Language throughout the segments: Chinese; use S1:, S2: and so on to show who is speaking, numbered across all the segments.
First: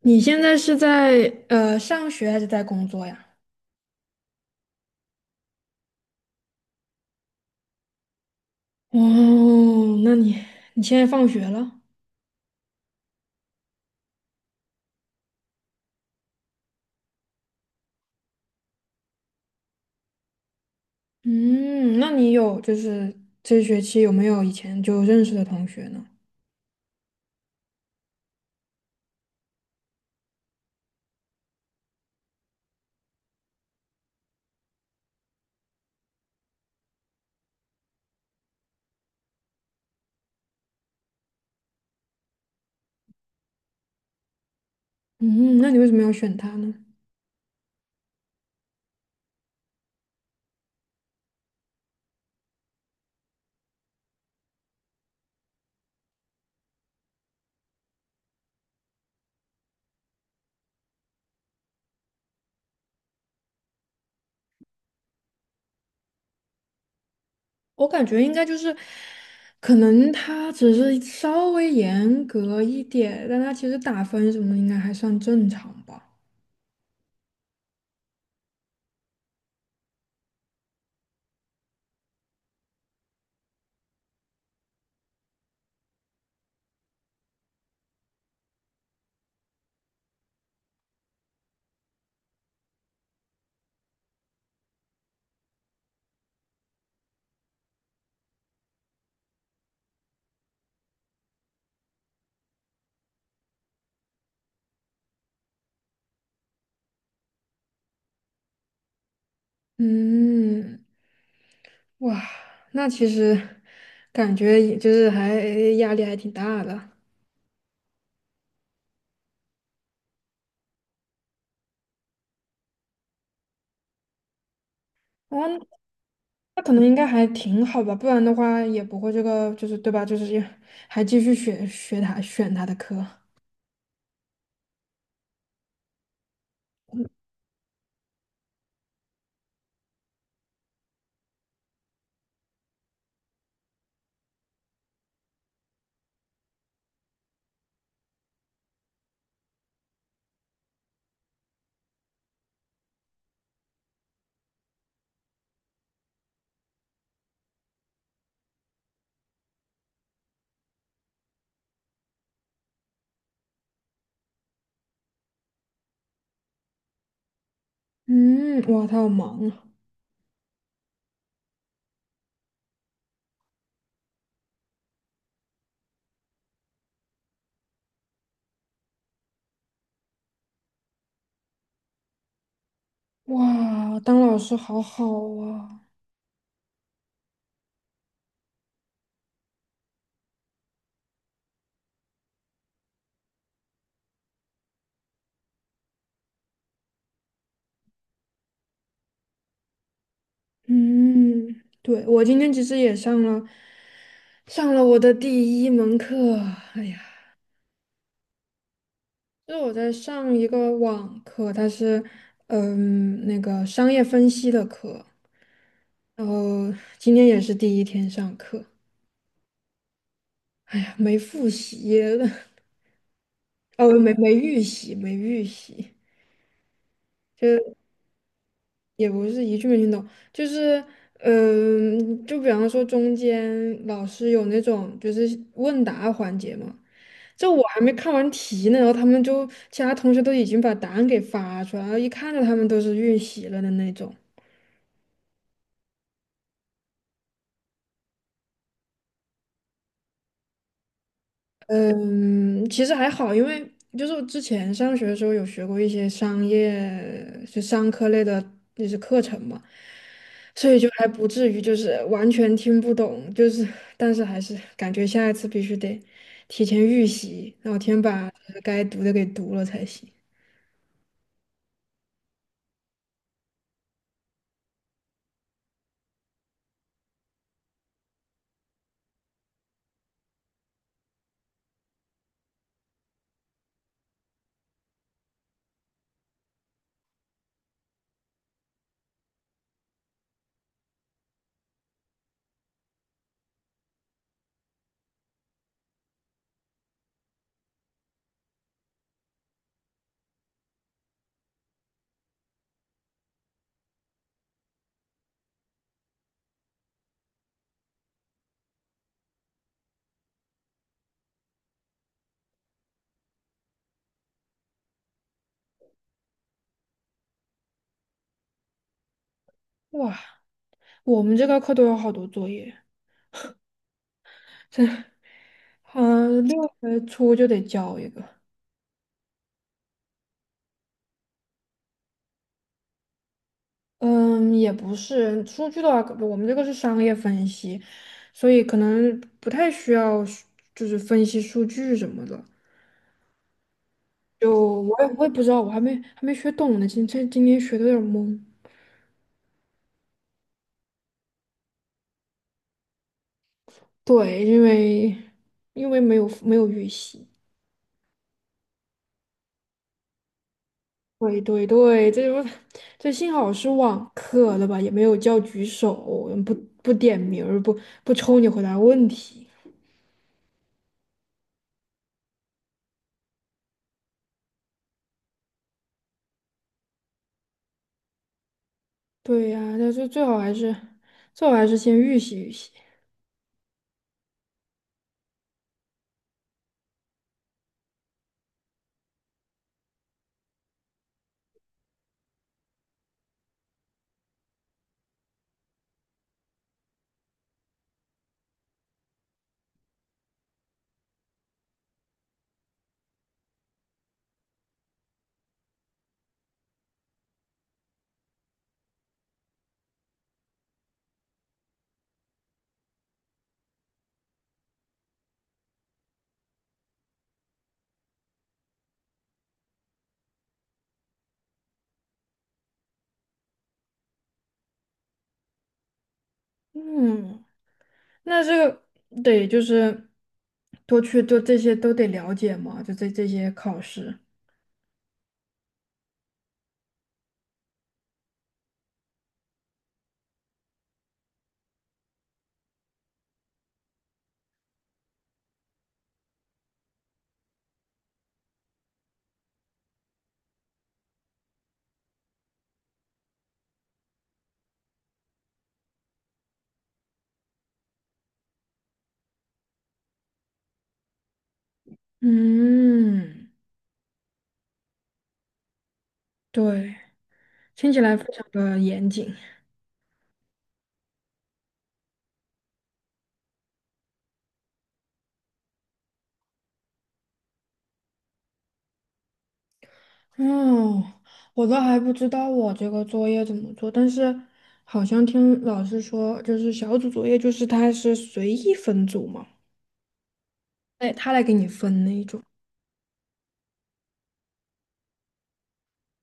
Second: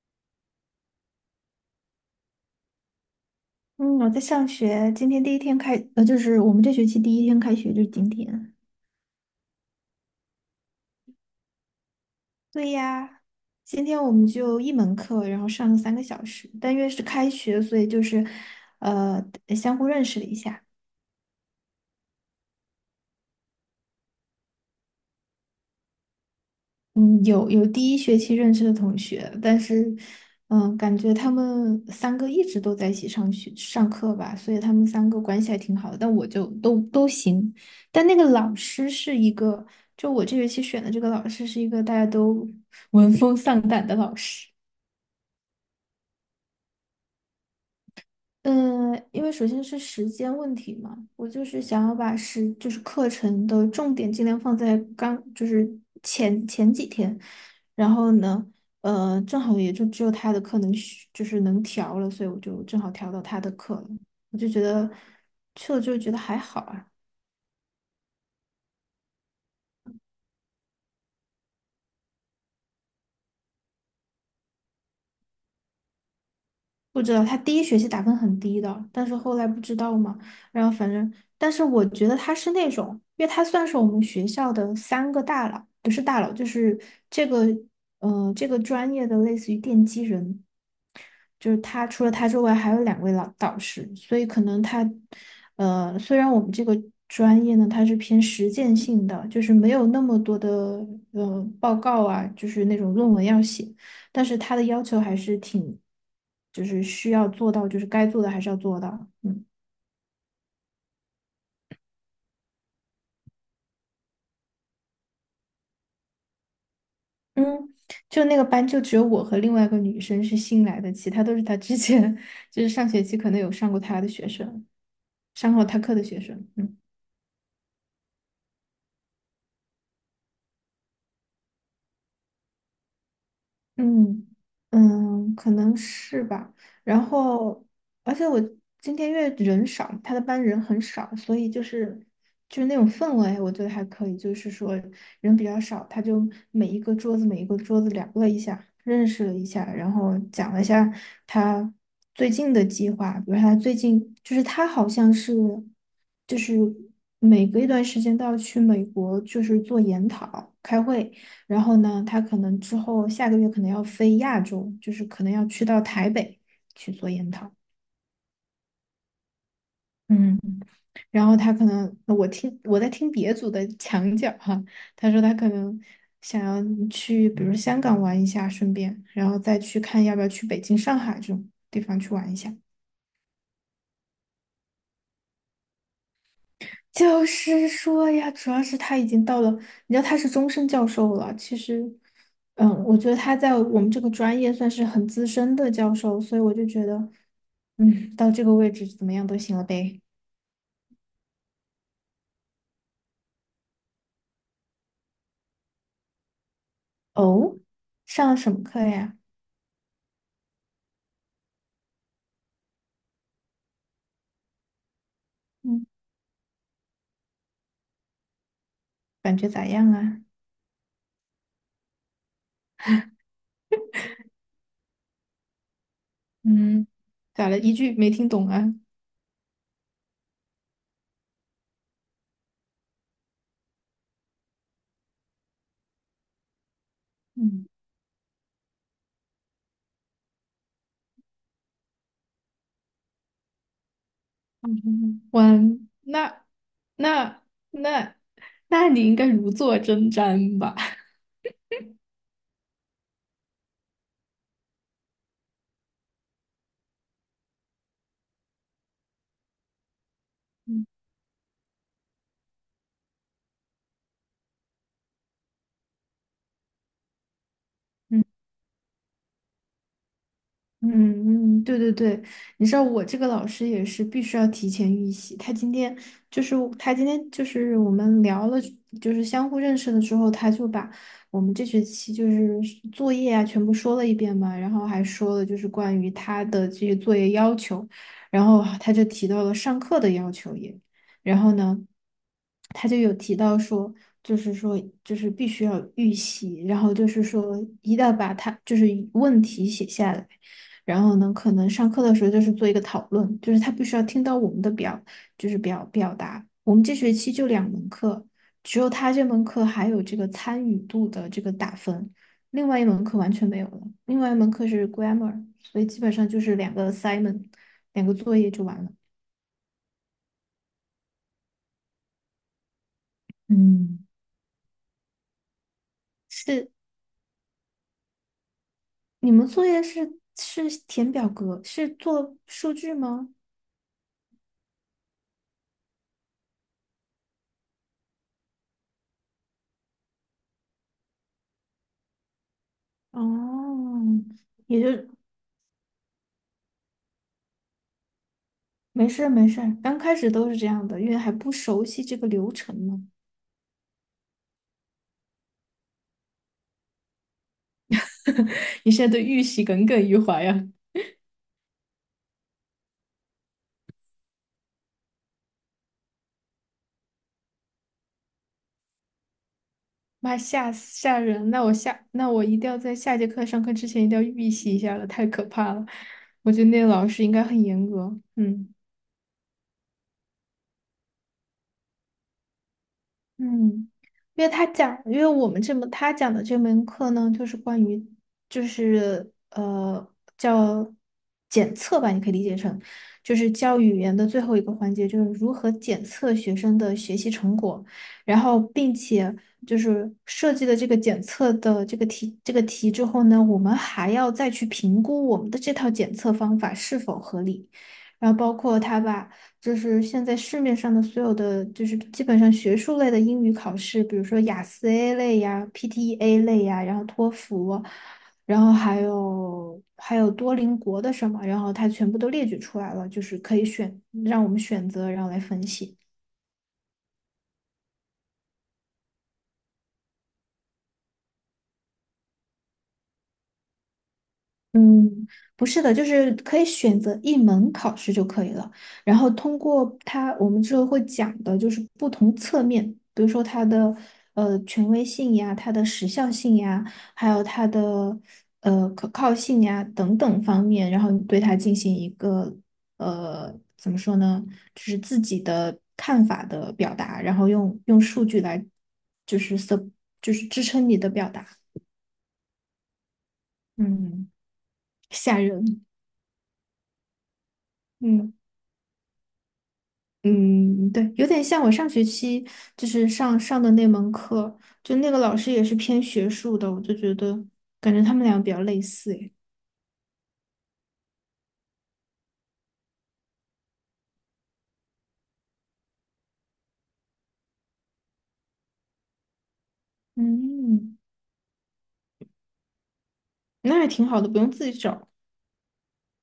S1: 你现在是在上学还是在工作呀？
S2: 嗯，我在上学，今天第一天就是我们这学期第一天开学就是今天。
S1: 哦，那你现在放学了？
S2: 对呀，今天我们就一门课，然后上了三个小时，但因为是开学，所以就是，呃，相互认识了一下。
S1: 嗯，那你有就是这学期有没有以前就认识的同学呢？
S2: 嗯，有第一学期认识的同学，但是，感觉他们三个一直都在一起上学上课吧，所以他们三个关系还挺好的。但我就都行，但那个老师是一个，就我这学期选的这个老师是一个大家都闻风丧胆的老师。
S1: 嗯，那你为什么要选他呢？
S2: 嗯，因为首先是时间问题嘛，我就是想要把时就是课程的重点尽量放在刚就是前几天，然后呢，正好也就只有他的课能选就是能调了，所以我就正好调到他的课了，我就觉得去了之后觉得还好啊。
S1: 我感觉应该就是，可能他只是稍微严格一点，但他其实打分什么的应该还算正常吧。
S2: 不知道，他第一学期打分很低的，但是后来不知道嘛，然后反正，但是我觉得他是那种，因为他算是我们学校的三个大佬，不是大佬，就是这个，这个专业的类似于奠基人，就是他除了他之外还有两位老导师，所以可能他，虽然我们这个专业呢，它是偏实践性的，就是没有那么多的报告啊，就是那种论文要写，但是他的要求还是挺，就是需要做到，就是该做的还是要做到，嗯
S1: 嗯，哇，那其实感觉也就是还压力还挺大的。
S2: 嗯。就那个班就只有我和另外一个女生是新来的，其他都是他之前 就是上学期可能有上过他的学生，上
S1: 哦，
S2: 过他课的学生。
S1: 那可
S2: 嗯。
S1: 能应该还挺好吧，不然的话也不会这个，就是对吧？就是也还继续学他选他的课。
S2: 嗯嗯，可能是吧。然后，而且我今天因为人少，他的班人很少，所以就是那种氛围，我觉得还可以。就是说人比较少，他就每一个桌子每一个桌子聊了一下，认识了一下，然后讲了一下他最近的计划，比如他最近就是他好像是就是每隔一段时间都要去美国，就是做研讨开会。然后呢，他可能之后下个月可能要飞亚洲，就是可能要去到台北去做研讨。
S1: 嗯，哇，他好忙啊！
S2: 嗯然后他可能，我在听别组的墙角哈，他说他可能想要去，比如香港玩一下，顺便，然后再去看要不要去北京、上海这种地方去玩一下。
S1: 哇，当老师好好啊。
S2: 就是说呀，主要是他已经到了，你知道他是终身教授了。其实，我觉得他在我们这个专业算是很资深的教授，所以我就觉得，到这个位置怎么样都行了呗。
S1: 嗯，对，我今天其实也上了我的第一门课。哎呀，
S2: 哦，上了什么课呀？
S1: 就是我在上一个网课，它是嗯那个商业分析的课，
S2: 嗯，
S1: 然后今天也是第一天上课。
S2: 感觉咋样啊？
S1: 哎呀，没复习。哦，没预习，
S2: 嗯，咋了？一句没听懂啊？
S1: 也不是一句没听懂，就是，嗯，就比方说中间老师有那种就是问答环节嘛，这我
S2: 嗯，
S1: 还没看完题呢，然后他们就其他同学都已经把答案给发出来，然后一看着他们都是预习了的那种。
S2: 我那那那，那你应该如坐针毡吧？
S1: 嗯，其实还好，因为就是我之前上学的时候有学过一些商业，就商科类的，那些课程嘛。所以就 还不至于就是完全听不懂，就是但是还是感觉下一次必须得提前预习，然后提前把该读的给读了才行。
S2: 嗯嗯，对对对，你知道我这个老师也是必须要提前预习。他今天就是我们聊了，就是相互认识的时候，他就把我们这学期就是作业啊全部说了一遍嘛，然后还说了就是关于他的这些作业要求，然后他就提到了上课的要求也，然后呢，他就有提到说，就是说，就是必须要预习，然后就是说，一定要把他就是问题写下来。然后呢，可能上课的时候就是做一个讨论，就是他必须要听到我们的表，就是表表达。我们这学期就两门课，只有他这门课还有这个参与度的这个打分，另外一门课完全没有了。另外一门课是 grammar,所以基本上就是两个 assignment,两个作业就完了。
S1: 哇，我们这个课都有好多作业，
S2: 嗯，
S1: 这，嗯，
S2: 是
S1: 六月初就得交一个。
S2: 你们作业是填表格，是做数据吗？
S1: 嗯，也不是，数据的话，我们这个是商业分析，所以可能不太需要就是分析数据什么的。
S2: 哦，
S1: 就
S2: 也
S1: 我
S2: 就
S1: 我也不知道，我还没学懂呢，今天学的有点懵。
S2: 没事儿没事儿刚开始都是这样的，因为还不熟悉这个流程嘛。
S1: 对，因为没有预习。
S2: 你现在对预习耿耿于怀呀、
S1: 对对对，这不这幸好是网课的吧，也没有叫举手，不不点名儿，不抽你回答问题。
S2: 妈吓死吓人！那我一定要在下节课上课之前一定要预习一下了，太可怕了。我觉得那个老师应该很严格。嗯。
S1: 对呀、但是最好还是先预习预习。
S2: 嗯，因为我们这门他讲的这门课呢，就是关于，就是叫检测吧，你可以理解成，就是教语言的最后一个环节，就是如何检测学生的学习成果，然后并且就是设计了这个检测的这个题之后呢，我们还要再去评估我们的这套检测方法是否合理。然后包括他把就是现在市面上的所有的，就是基本上学术类的英语考试，比如说雅思 A 类呀、PTE-A 类呀，然后托福，然后还有多邻国的什么，然后它全部都列举出来了，就是可以选，让我们选择，然后来分析。
S1: 嗯，那这个得就是多去做这些都得了解嘛，这这些考试。
S2: 嗯，不是的，就是可以选择一门考试就可以了。然后通过它，我们之后会讲的就是不同侧面，比如说它的权威性呀、它的时效性呀，还有它的可靠性呀等等方面，然后你对它进行一个怎么说呢，就是自己的看法的表达，然后用数据来就是 s 就是支撑你的表达。
S1: 嗯，
S2: 嗯，吓人。
S1: 对，听起来非
S2: 嗯。
S1: 常的严谨。
S2: 嗯，对，有点像我上学期就是上的那门课，就那个老师也是偏学术的，我就觉得感觉他们俩比较类似诶。
S1: 嗯，我都还不知道我这个作业怎么做，但是好像听老师说，就是小组作业，就是他是随意分组嘛，
S2: 嗯，
S1: 哎，他来给你分那一种。
S2: 那还挺好的，不用自己找。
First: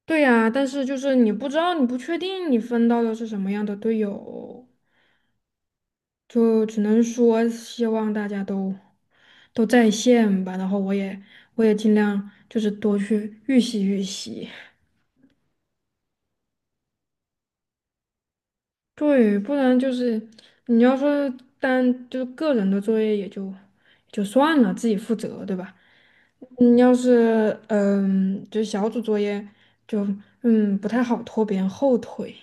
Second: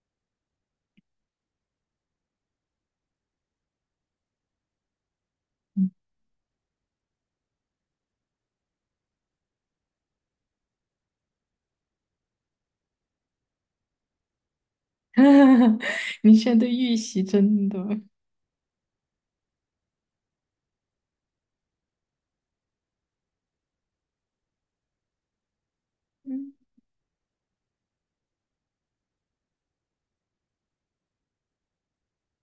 S1: 对呀，但是就是你不知道，你不确定你分到的是什么样的队友，
S2: 嗯，
S1: 就只能说希望大家都在线吧。然后我我也尽量就是多去预习预习。
S2: 你现在对预习真的，
S1: 对，不然就是你要说单就是个人的作业就算了，自己负责，对吧？
S2: 嗯，
S1: 你要是嗯，就是小组作业就嗯不太好拖别人后腿。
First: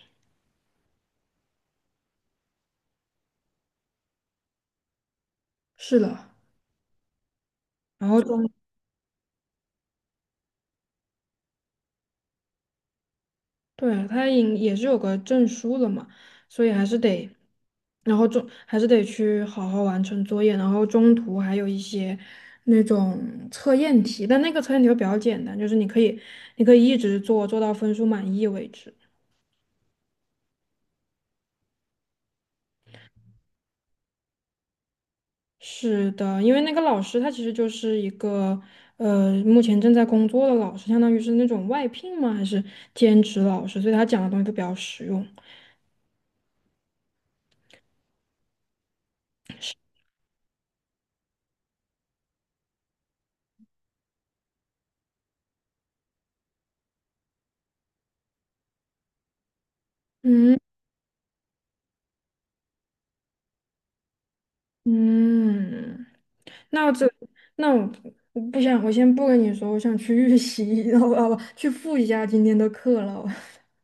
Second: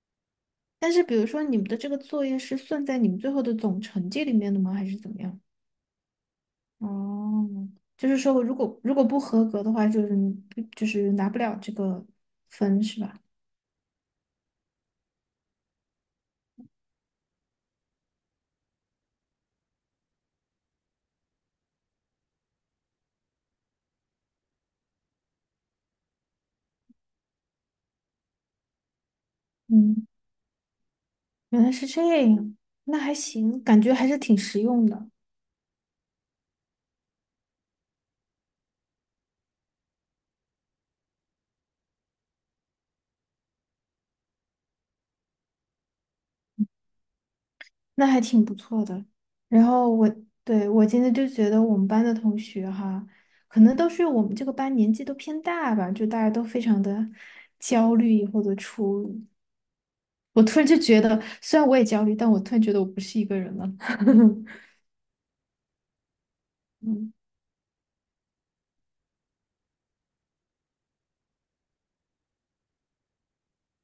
S2: 但是比如说你们的这个作业是算在你们最后的总成绩里面的吗？还是怎么样？
S1: 是的，
S2: 哦，就
S1: 然
S2: 是
S1: 后
S2: 说
S1: 中
S2: 我如果不合格的话，就是你就是拿不了这个分是吧？
S1: 对，他也是有个证书了嘛，所以还是得，然后中还是得去好好完成作业，然后中途还有一些那种测验题，但那个测验题会比较简单，就是你可以一直做，做到分数满意为止。
S2: 嗯。原来是这样，那还行，感觉还是挺实用的，
S1: 是的，因为那个老师他其实就是一个目前正在工作的老师，相当于是那种外聘吗？还是兼职老师？所以他讲的东西都比较实用。
S2: 那还挺不错的。然后我，对，我今天就觉得我们班的同学哈，可能都是我们这个班年纪都偏大吧，就大家都非常的焦虑或者出。我
S1: 嗯
S2: 突然就觉得，虽然我也焦虑，但我突然觉得我不是一个人了。
S1: 嗯。那这，
S2: 嗯，
S1: 那我不想，我先不跟你说，我想去预习，然后不，去复一下今天的课了。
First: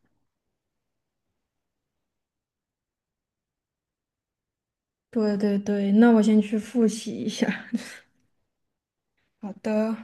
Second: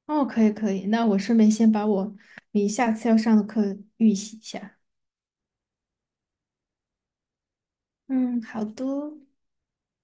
S2: 哦，可以可以，那我顺便先把你下次要上的课预习一下。
S1: 对对对，那我先去复习一下。
S2: 嗯，好的。
S1: 好的。